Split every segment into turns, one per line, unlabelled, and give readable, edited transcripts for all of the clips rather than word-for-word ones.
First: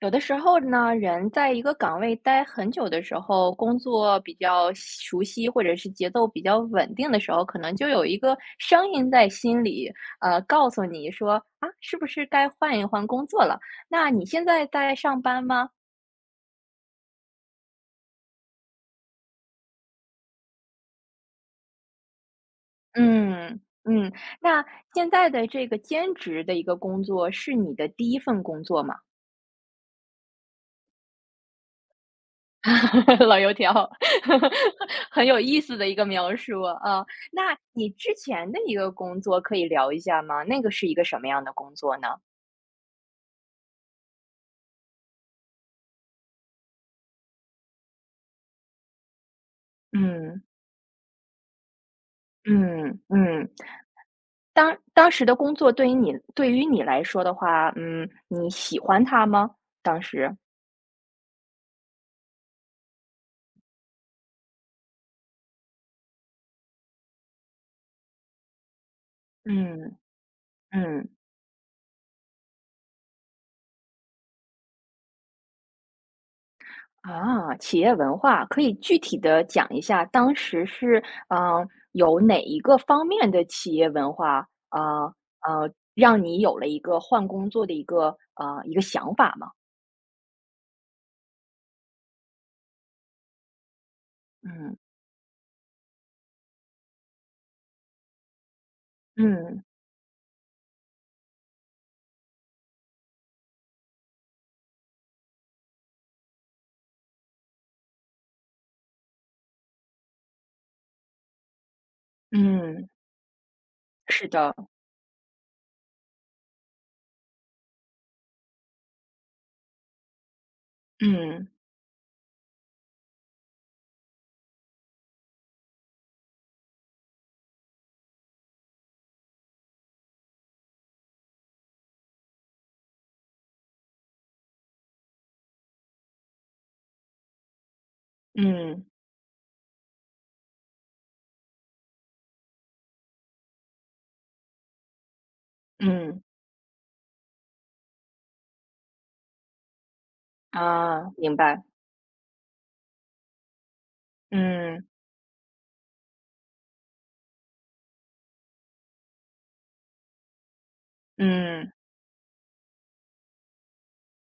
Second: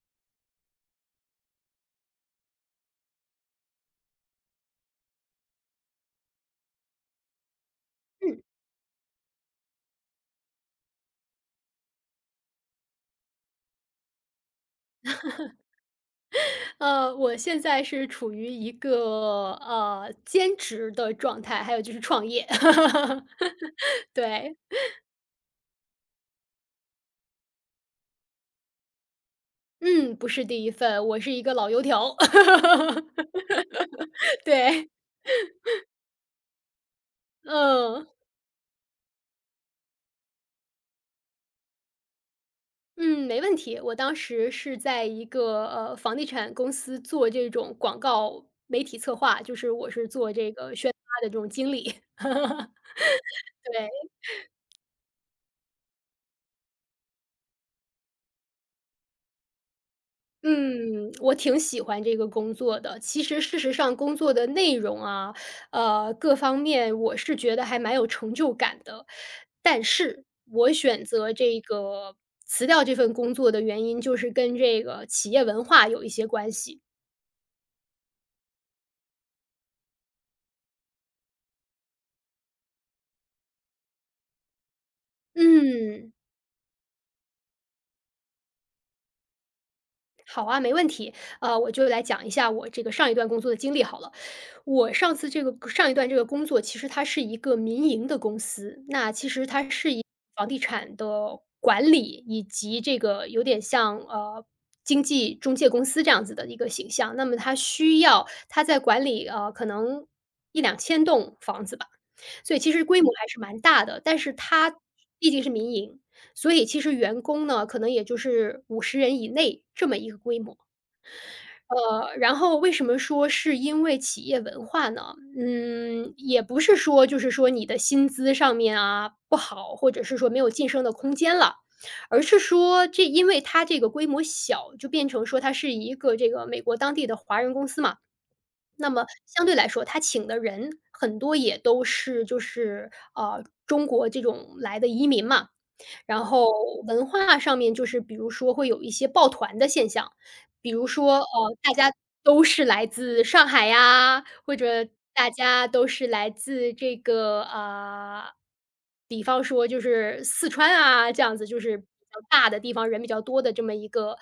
有的时候呢，人在一个岗位待很久的时候，工作比较熟悉，或者是节奏比较稳定的时候，可能就有一个
嗯，
声音在心里，告诉你说啊，是不是该换一换工作了？那你现在在上班吗？
我现在是处于一个兼职的状态，还有就是创业。
嗯 嗯。
对，
那现在的这个兼职的一个工作是你的第一份工作吗？
嗯，不是第一份，我是一个老油条。
老油 条。
对，
很有意思的一个描述啊。那你
嗯
之前的一个工作可以聊一下吗？那个是一个什么样的工作呢？
嗯，没问题。我当时是在一个房地产公司做这种广告媒体策划，就是我是做
嗯
这个宣发的这种经理。
嗯嗯。
对。
当时的工作对于你来说的话，你喜欢它吗？当时，
嗯，我挺喜欢这个工作的。其实事实上工作的内容啊，各方面我是觉得还蛮有成就感的。但
嗯
是我选
嗯。
择这个辞掉这份工作的原因，就是跟这个企业文化有一些关系。
啊，企业文化，可以具体的讲一下，当时是，嗯，呃有哪一个方面的企业文化，
嗯。
让你有了一个换工作的一个，一个想法吗？
好啊，没问题。我就来讲一下我这个上一段工作的经历好了。
嗯，
我上次这个上一段这个工作，其实它是一个民营的公司，那其实
嗯，
它是以房地产的管理，以及这个有点像经纪中介公司这样子的一个形象。那么它需要它在管理可能一两千栋房子吧。所以其实
嗯，
规模还是蛮大的，但
是
是
的，
它毕竟是民营，所以其实员工呢，可能也就是50人以内这么一个规模。
嗯，
然后为什么说是因为企业文化呢？嗯，也不是说就是说你的薪资上面啊不好，或者是说没有晋升的空间了，而是说这因为它这个规模小，就变成说它是一个这个美国当地的华人公司嘛。
嗯，
那么相对来说，他请的人很多也都是就是中国这种来的移民嘛，
嗯，
然后文化上面就是比如说会有一些抱团的现象，比如
啊，
说，
明白，
大家都是来自上海呀，或者
嗯，
大家都是来自这个，啊，比方说就是四川啊，这样子就
嗯，
是比较大的地方，人比较多的这么一个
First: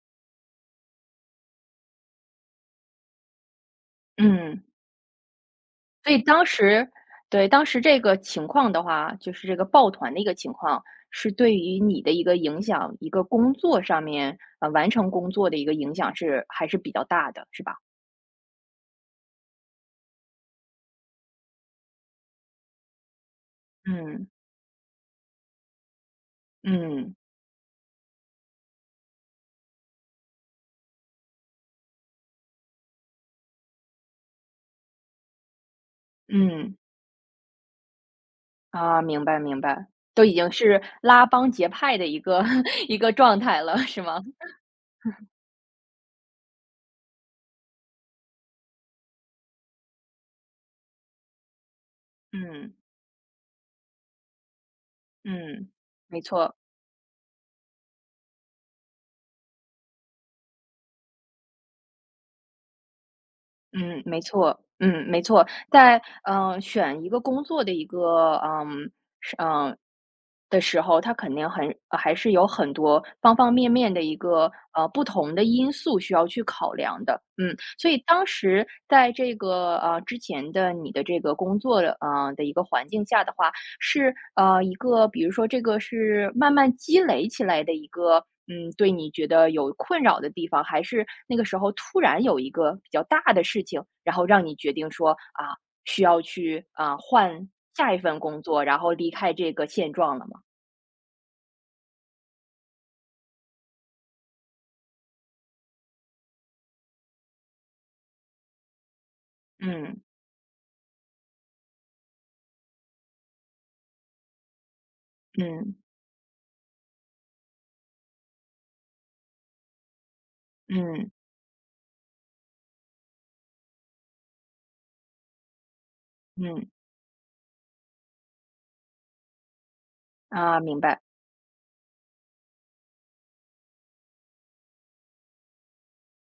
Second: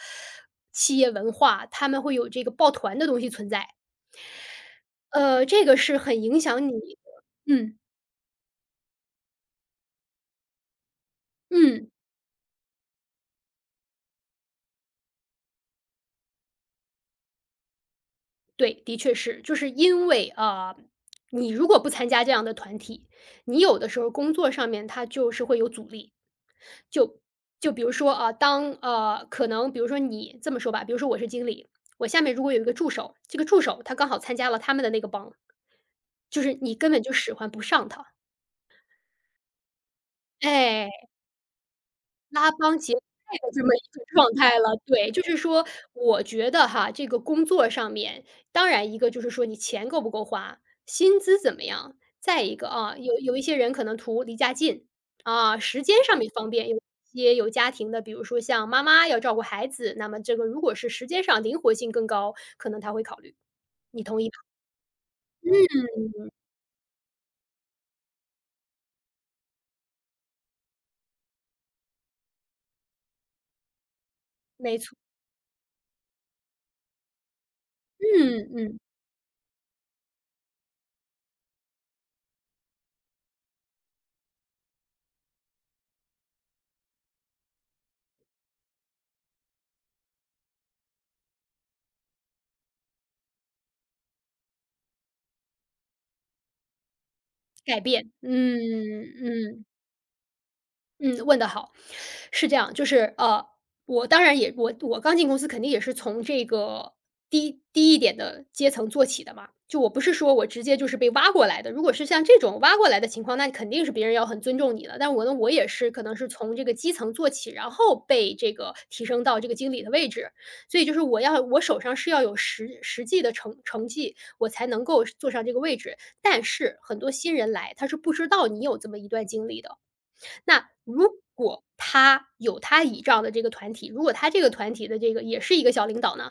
企业文化，他们会有这个抱团的东西存在。
嗯。
呃，这个是
所以
很影
当
响你
时，
的
对，当
嗯，
时这个情况的话，就是这个抱团的一个情况，是对于
嗯。
你的一个影响，一个工作上面，完成工作的一个影响还是比较大的，是吧？
对，的确是，就是因为啊、你如果不参加这样的团体，你有的时候
嗯，
工作上面它就是会有阻力。
嗯，
就就比如说啊、可能比如说你这么说吧，比如说我是经理，我下面如果有一个助手，这个助手他刚好参加了他们的那个帮，就是你
嗯，
根本就使唤不上他，
啊，明白明白。都已经是
哎，
拉帮结派的一个
拉帮 结
一个
派
状
的
态
这么一
了，是
种
吗？
状态了。对，就是说我觉得哈，这个工作上面，当然一个就是说你钱够不够花，薪资怎么样，再一个
嗯，
啊，有一些人可能图离家近，啊，
嗯，
时间上
没
面方
错。
便，有一些有家庭的，比如说像妈妈要照顾孩子，那么这个如果是时间上灵活性更高，可能他会考虑，
嗯，
你
没
同意吧？
错，嗯，没错。在选一个工作的一个是嗯的时候，它肯定很还是有很多方方面面的一个
没错，
不同的因素需要去考量的。嗯，所以当
嗯
时
嗯，
在这个之前的你的这个工作的的一个环境下的话，是一个，比如说这个是慢慢积累起来的一个，对，你觉得有困扰的地方，还是那个时候突然有一个比较大的事情，然后让你决定说啊，需要去换
改
下一
变，
份工
嗯
作，然后离开这
嗯。
个现状了吗？
嗯，问得好。是这样，就是我当然也我我刚进公司肯定也是从这个低一点的阶层做起的嘛。就我不
嗯。
是说我直接就是被挖过来的，如果是像这种挖过来的情况，那肯定是别人要很尊重你的。但我呢，我也
嗯。
是可能是从这个基层做起，然后被这个提升到这个经理的位置。所以就是
嗯。
我手上是要有实际的成绩，我才能够坐上这个位置。但
嗯。
是很多新人来，他是不知道你有这么一段经历的。
啊，
那
明白。
如果他有他倚仗的这个团体，如果他这个团体的这个也是一个小领导呢，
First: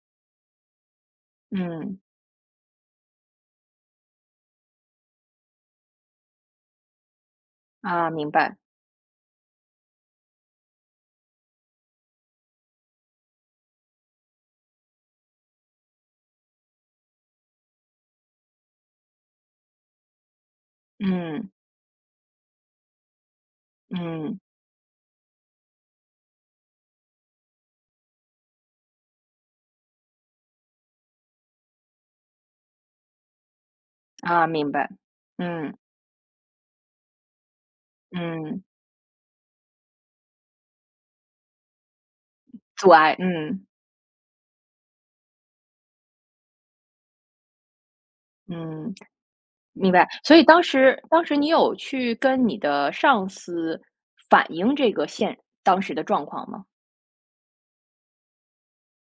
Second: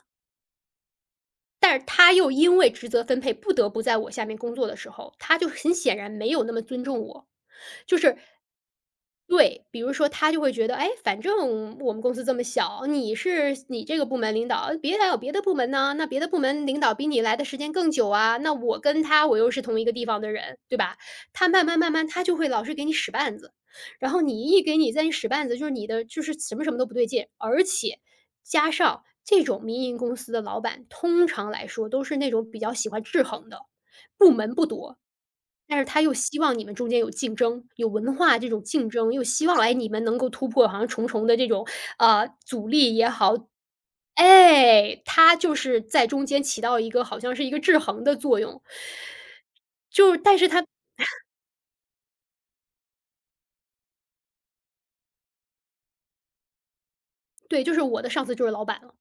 但是
嗯。
他又因为职责分配不得不在我下面工作的时候，他就很显然没有那么尊重我，就
啊，
是
明白。
对，比如说他就会觉得，哎，反正我们公司这么小，你是你这个部门领导，别还有别的部门呢，那别的部门领导比你来的时间更久啊，那我跟他我又是同一个地方的人，对吧？他
嗯。
慢慢慢慢他就会老是给你使绊子。然后
嗯。
你一给你在你使绊子，就是你的就是什么什么都不对劲，而且加上这种民营公司的老板，通常来说都是那种比较喜欢制衡的，部
啊，
门不
明白。
多，
嗯。
但是他又希望你们中间有竞争，有文化这种
嗯。
竞争，又希望哎你们能够突破好像重重的这种阻
阻
力也
碍。
好，
嗯。
哎，他就是在中间起到一个好像是一个制衡的作用，
嗯。明白。
就是
所
但
以
是
当
他
时，你有去跟你的上司反映这个当时的状况吗？
对，就是我的上司就是老板了。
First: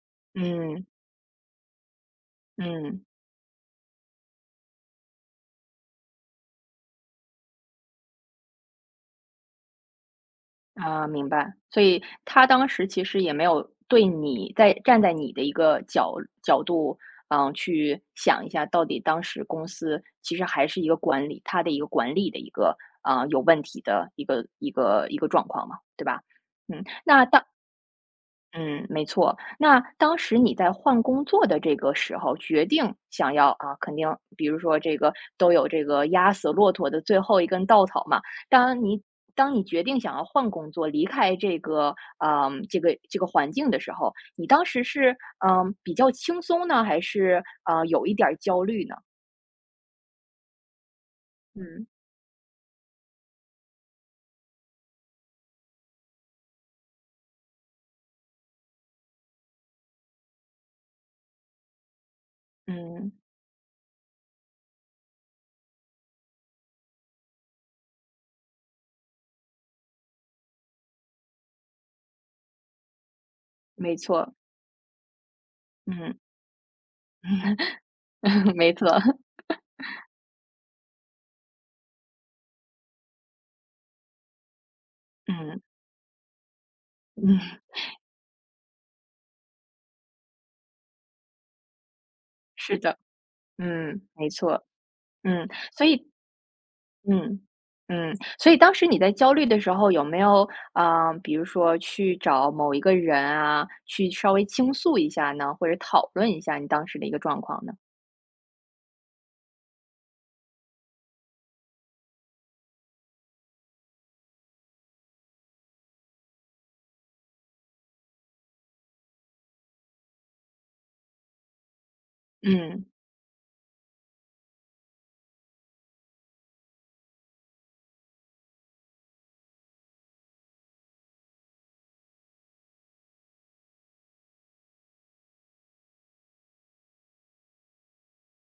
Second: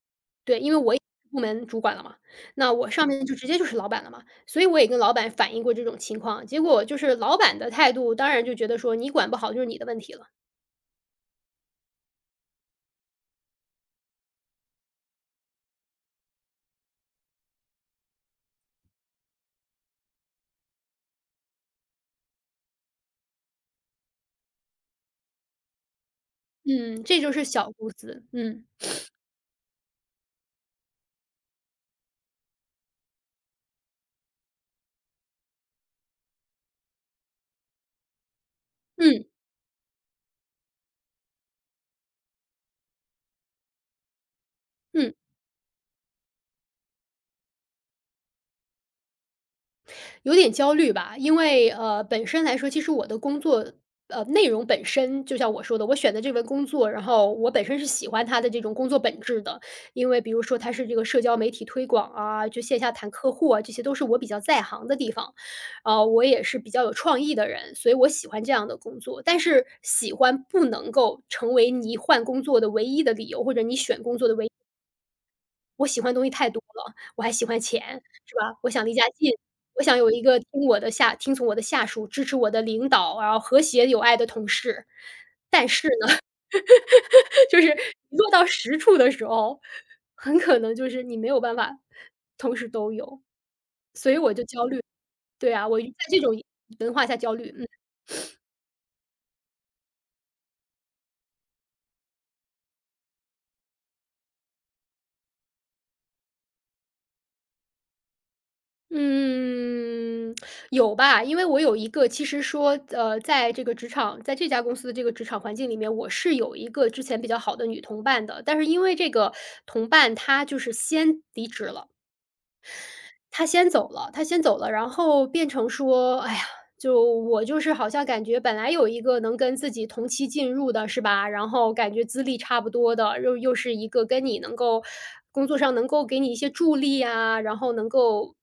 对，因为
嗯，
我也是部门主管了嘛，那我
嗯，
上面就直接就是老板了嘛，所以我也跟老板反映过这种情况，结果就是老板的态度，当然就觉得说你管不好就是你的问题了。
啊，明白。所以他当时其实也没有对你站在你的一个角度，去想一下到底当时公司其实还是一个管理，他的一个管理的一个，有问题的一个状况嘛，对吧？嗯。
嗯，这就是小公司，嗯，
嗯，没错。那当时你在换工作的这个时候，决定想要啊，肯定，比如说这个都有这个压死骆驼的最后一根稻草嘛。当你
嗯，
当你决定想要换工作，离开这个环境的时候，你当时是
嗯。
比较轻松呢，还是有一点儿焦虑呢？
有点焦虑吧，因为
嗯
本身来说，其实我的工作内容本身，就像我说的，我选的这份工作，然后我本身是喜欢它的这种工作本质的，因为比如说它是这个社交媒体推广啊，就线下谈
嗯，
客户啊，这些都是我比较在行的地方，我也是比较有创意的人，所以我喜欢这样的工作。但是喜欢不能够成为你换工作的唯一的理由，或者你
没
选工作的
错，
唯一。我喜欢的
嗯，
东西太多了，我还喜欢钱，是 吧？我
没
想
错，
离家近，我想有一个听从我的下属，支持我的领导，然后和谐有爱的同事。
嗯
但是呢，
嗯，
就是落到实处的时候，很可能就是你没有办法同时
是
都
的，
有，
嗯，
所以
没
我就焦
错，
虑。
嗯，
对啊，我在
所以
这种文化下焦
嗯，
虑。嗯。
所以当时你在焦虑的时候，有没有比如说去找某一个人啊，去稍微倾诉一下呢，或者讨论一下你当时的一个状况呢？
嗯，有吧，因为我有一个其实说，在这个职场在这家公司的这个职场环境里面，我是有一个之前比较好的女同伴的，但是因为这个同伴她就是先离职了。
嗯，
他先走了，然后变成说，哎呀，就我就是好像感觉本来有一个能跟自己同期进入的是吧，然后感觉资历差不多的，又是一个跟你能够工作上能够给你一些助力啊，然后能够，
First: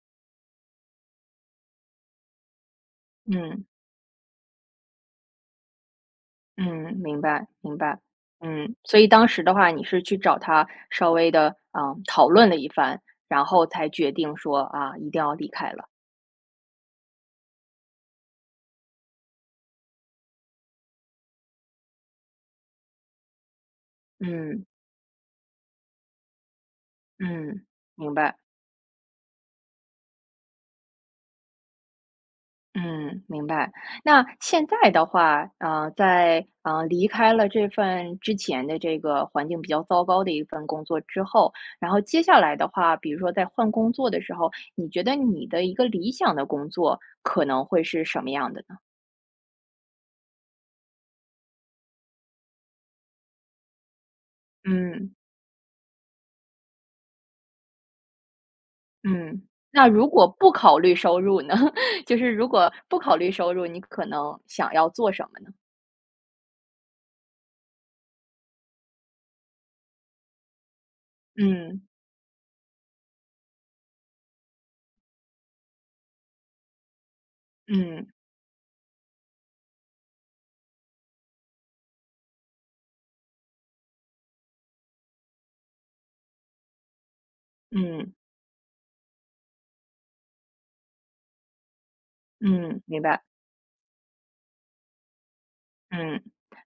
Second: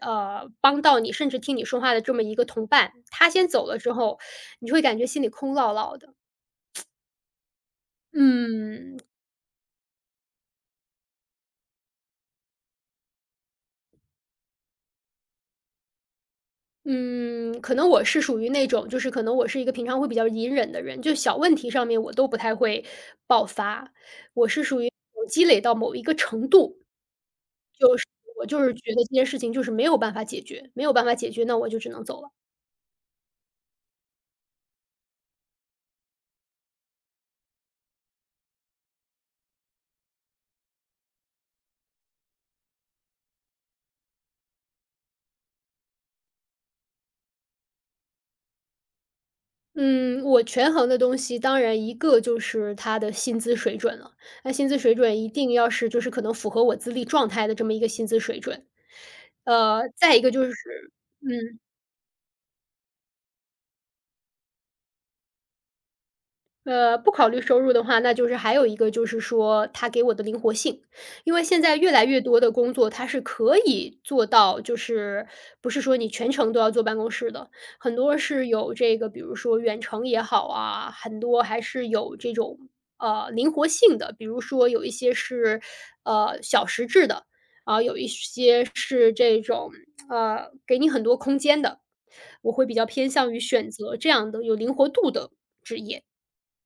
帮到你，甚至听你说话的这么一个同伴，他先走
嗯，
了之后，你就会感觉心里空落落的。
嗯，明白，明白。嗯，
嗯。
所以当时的话，你是去找他稍微的，讨论了一番，然后才决定说啊，一定要离开了。
嗯，可能我是属于那种，就是可能我是一个平常会比较隐忍的人，就小问题上面我都不太会爆发。我是
嗯，
属于我积累到某一个程度，
嗯，明白。
我就是觉得这件事情就是没有办法解决，没有办法解决，那我就只能走了。
嗯，明白。那现在的话，在离开了这份之前的这个环境比较糟糕的一份工作之后，然后接下来的话，比如说在换工作的时候，你觉得你的一个理想的工作可能会是什么样的呢？
嗯，我权衡的东西，当然一个就是他的薪资水准了，那薪资水
嗯
准一定要是就是可能符合我资历状态的这么一个薪资水准。
嗯。那如
再一
果
个就
不
是，
考虑收入呢？
嗯。
就是如果不考虑收入，你可能想要做什么呢？
不考虑收入的话，那就是还有一个就是说，它给我的灵活性。因为现在
嗯。
越来越多的工作，它是可以做到，就是不是说你全程都要坐办公室的，很
嗯。
多是有这个，比如说远程也好啊，很多还是有这种灵活性的，比如说有一些是小时制的，啊、有一
嗯。
些是这种给你很多空间的。我会比
嗯，
较
明
偏
白。
向于选择这样的有灵活度的职业
嗯，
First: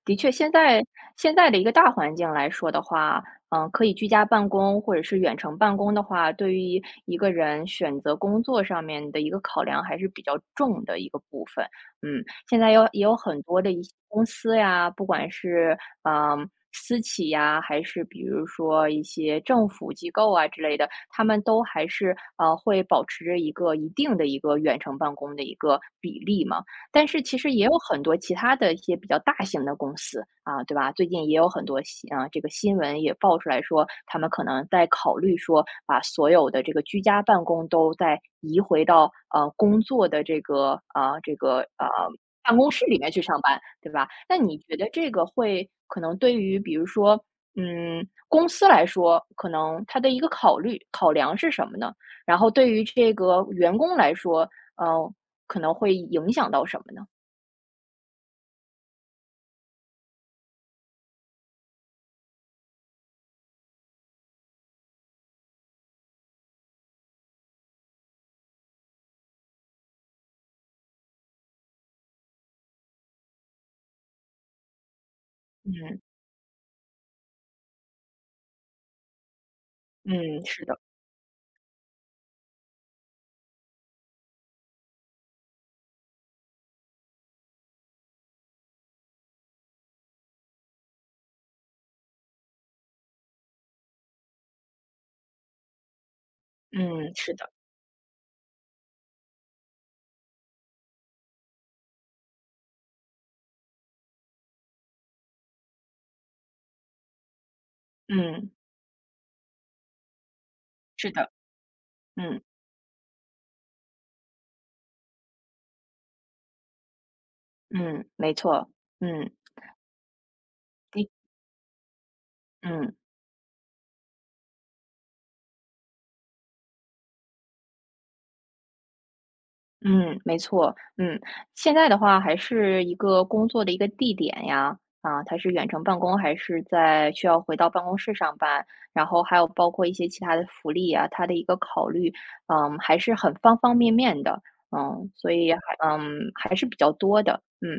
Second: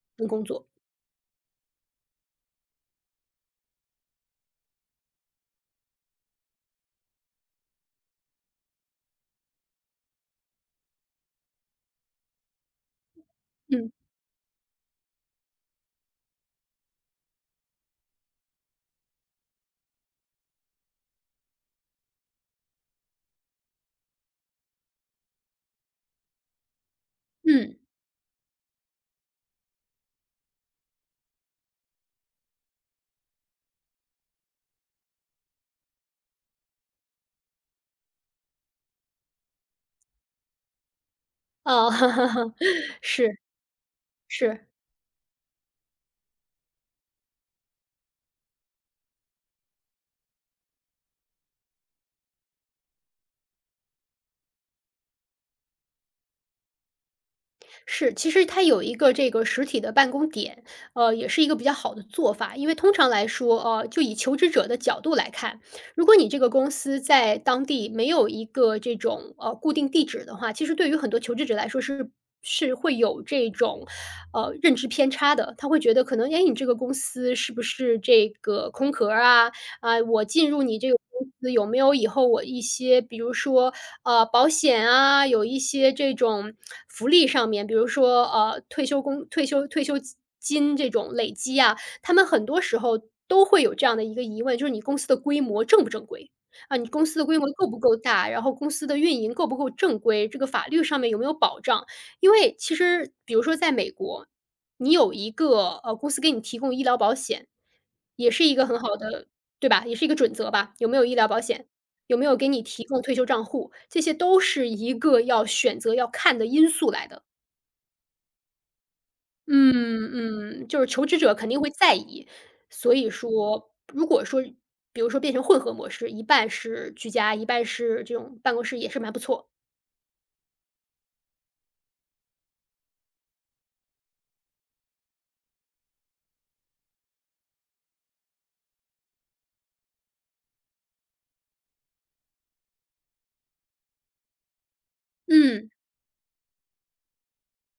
的
跟
确，
工
现
作。
在现在的一个大环境来说的话，嗯，可以居家办公或者是远程办公的话，对于一个人选择工作上面的一个考量还是比较重的一个部分。嗯。现在也有很多的一
嗯，
些公司呀，不管是私企呀，还是比如说一些政府机构啊之类的，他们都还是会保持着一个一定的一个远程办公的一个比例嘛。但是其实也
嗯。
有很多其他的一些比较大型的公司啊，对吧？最近也有很多新啊，这个新闻也爆出来说，他们可能在考虑说，把所有的这个居家办公都在移回到工作的
哦，
办公室里面去
是
上班，对吧？那你
是
觉得这个会可能对于比如说公司来说，可能它的一个考虑考量是什么呢？然后对于这个员工来说，呃，可能会影响到什么呢？
是，其实它有一个这个实体的办公点，呃，也是一个比较好的做法。因为通常来说，呃，就以求职者的角度来看，如果你这个公司在当地没有一个这种，呃，固定地址的话，其实对于很多求职者来说是会有这种，呃，认知偏差的。他会觉
嗯，
得可能，哎，你这个公司是不是这个空壳儿啊？啊，我
嗯，
进入
是
你
的，
这个公司有没有以后我一些，比如说，呃，保险啊，有一些这种福利上面，比如说，呃，退休工退休退休金这种累积啊，他们很多时候都会有这样的一个疑问，就是你公司的规模正不正规？啊，你公
嗯，
司的
是
规模
的，
够不够大？然后公司的运营够不够正规？这个法律上面有没有保障？因为其实比如说在美国，你有一个，呃，公司给你提供医疗保险，也是
嗯，
一个很好的，对吧？也是一个准则吧，有没有
是
医疗
的，
保险，有没有
嗯，
给你提供退休账户，这些都是一个要选择要看的因素来的。
嗯，没错，嗯
嗯。嗯，就是求
的，
职者肯定会在意，
嗯。
所以说如果说比如说变成混合模式，一半是居家，一半是这种办公室也是蛮不错。
嗯，没错，嗯。现在的话还是一个工作的一个地点呀，啊，它是远程办公还是在需要回到办公室上班，然后还有包括一些其他的福利啊，它的一个考虑，嗯，还是很方方面面的，嗯，所以还
嗯，
嗯还是比较多的。嗯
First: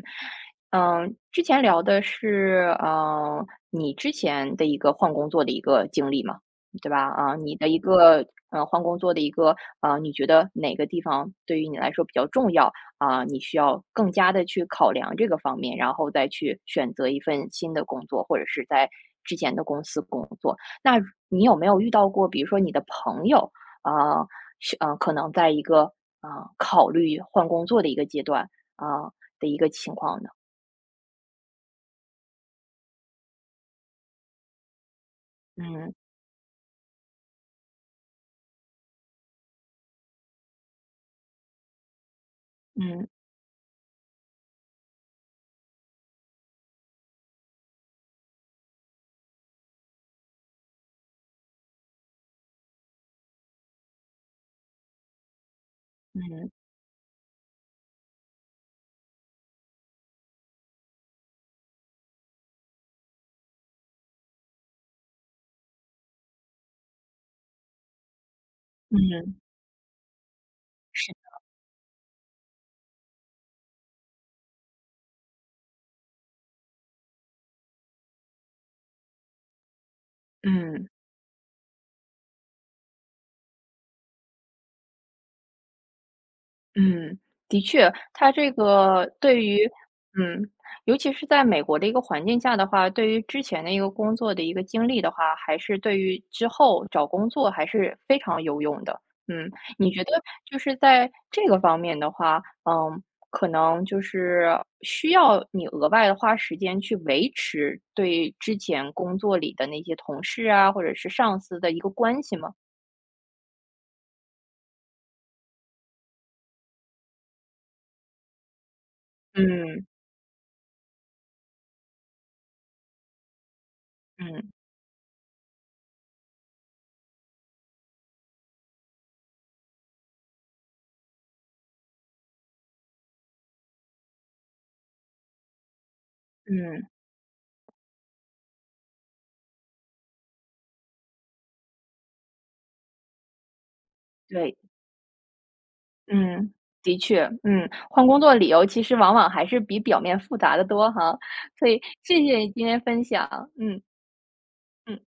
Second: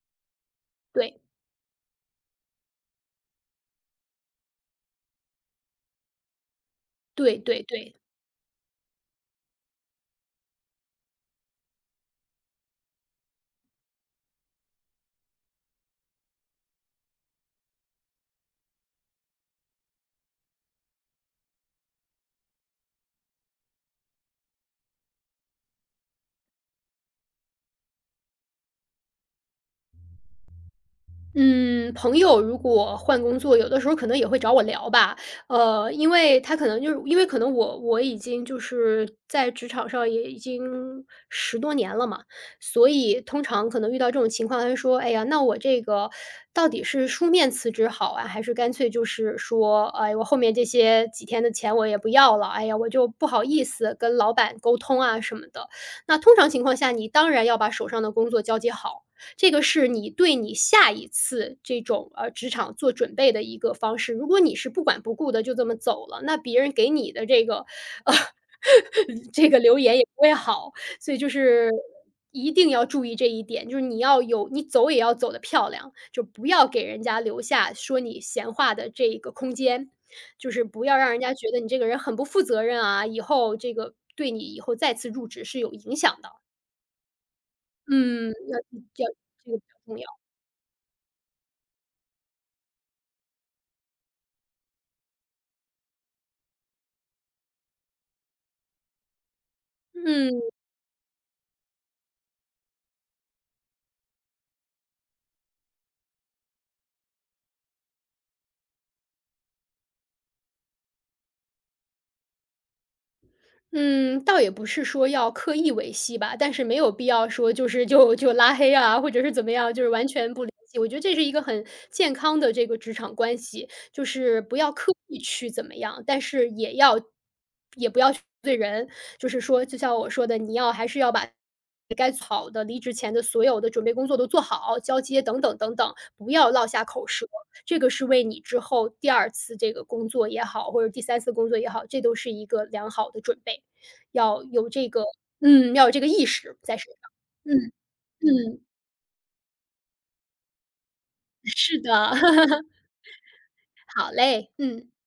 嗯。
对，
之前聊的是，嗯，你之前的一个换工作的一个经历嘛。对吧？啊，
对
你
对
的一
对。
个换工作的一个啊，你觉得哪个地方对于你来说比较重要啊？你需要更加的去考量这个方面，然后再去选择一份新的工作，或者是在之前的公司工作。那你有没有遇到过，比如说你的朋友啊，是可能在一个考虑换工作的一个阶段啊的一个情况呢？
嗯，朋友如果换工作，有的时候可能也会找我聊吧。呃，
嗯，
因为他可能就是因为可能我已经就是在职场上也已经十多年了嘛，所
嗯，
以通常可能遇到这种情况，他就说：“哎呀，那我这个到底是书面辞职好啊，还是干脆就是说，哎，我后面这些几天的钱我也不要了，哎呀，我就不好意思跟老板沟通啊什么的。”那通常
嗯，
情况下，你当然要把手上的工作交接好。这个是你对你下一次这种，呃，职场做准备的一个方式。如果你是不管不顾的就这么走了，那别人给你的这个呃
嗯，
这个留言也不会好。所
是，
以就是一定要注意这一点，就是你要有你走也要走得漂亮，就不要给人家留下说你闲话的这个空间。就是不
嗯。
要让人家觉得你这个人很不负责任啊，以后这个对你以后再次入职是有影响的。
嗯，的确，它
嗯，
这
要
个
要
对
这个比
于，
较重要。
嗯，尤其是在美国的一个环境下的话，对于之前的一个工作的一个经历的话，还是对于之后找工作还是非常有用的。嗯，你觉得
嗯。
就是在这个方面的话，可能就是需要你额外的花时间去维持对之前工作里的那些同事啊，或者是上司的一个关系吗？
嗯，倒也不是说要刻意维系吧，但是没有必要说就是就拉黑啊，或者是怎么样，就
嗯，
是完全不联系。我觉得这是一个很健康的这个职场关系，就是
嗯，
不要刻意去怎么样，但是也要也不要去得罪人。就是说，就像我说的，你要还是要把该做好的离职前的所有的准备工作都做好，交接等等等等，不要落
嗯，
下口舌。这个是为你之后第二次这个工作也好，或者第三次工作也好，这都是一个良好的准备。要
对。
有这个，嗯，要有这个意
嗯，
识在身
的
上。
确，
嗯。
换工作理
嗯，
由其实往往还是比表面复杂的多哈，所
是
以
的，
谢谢你 今天分享。嗯
好嘞，嗯。
嗯。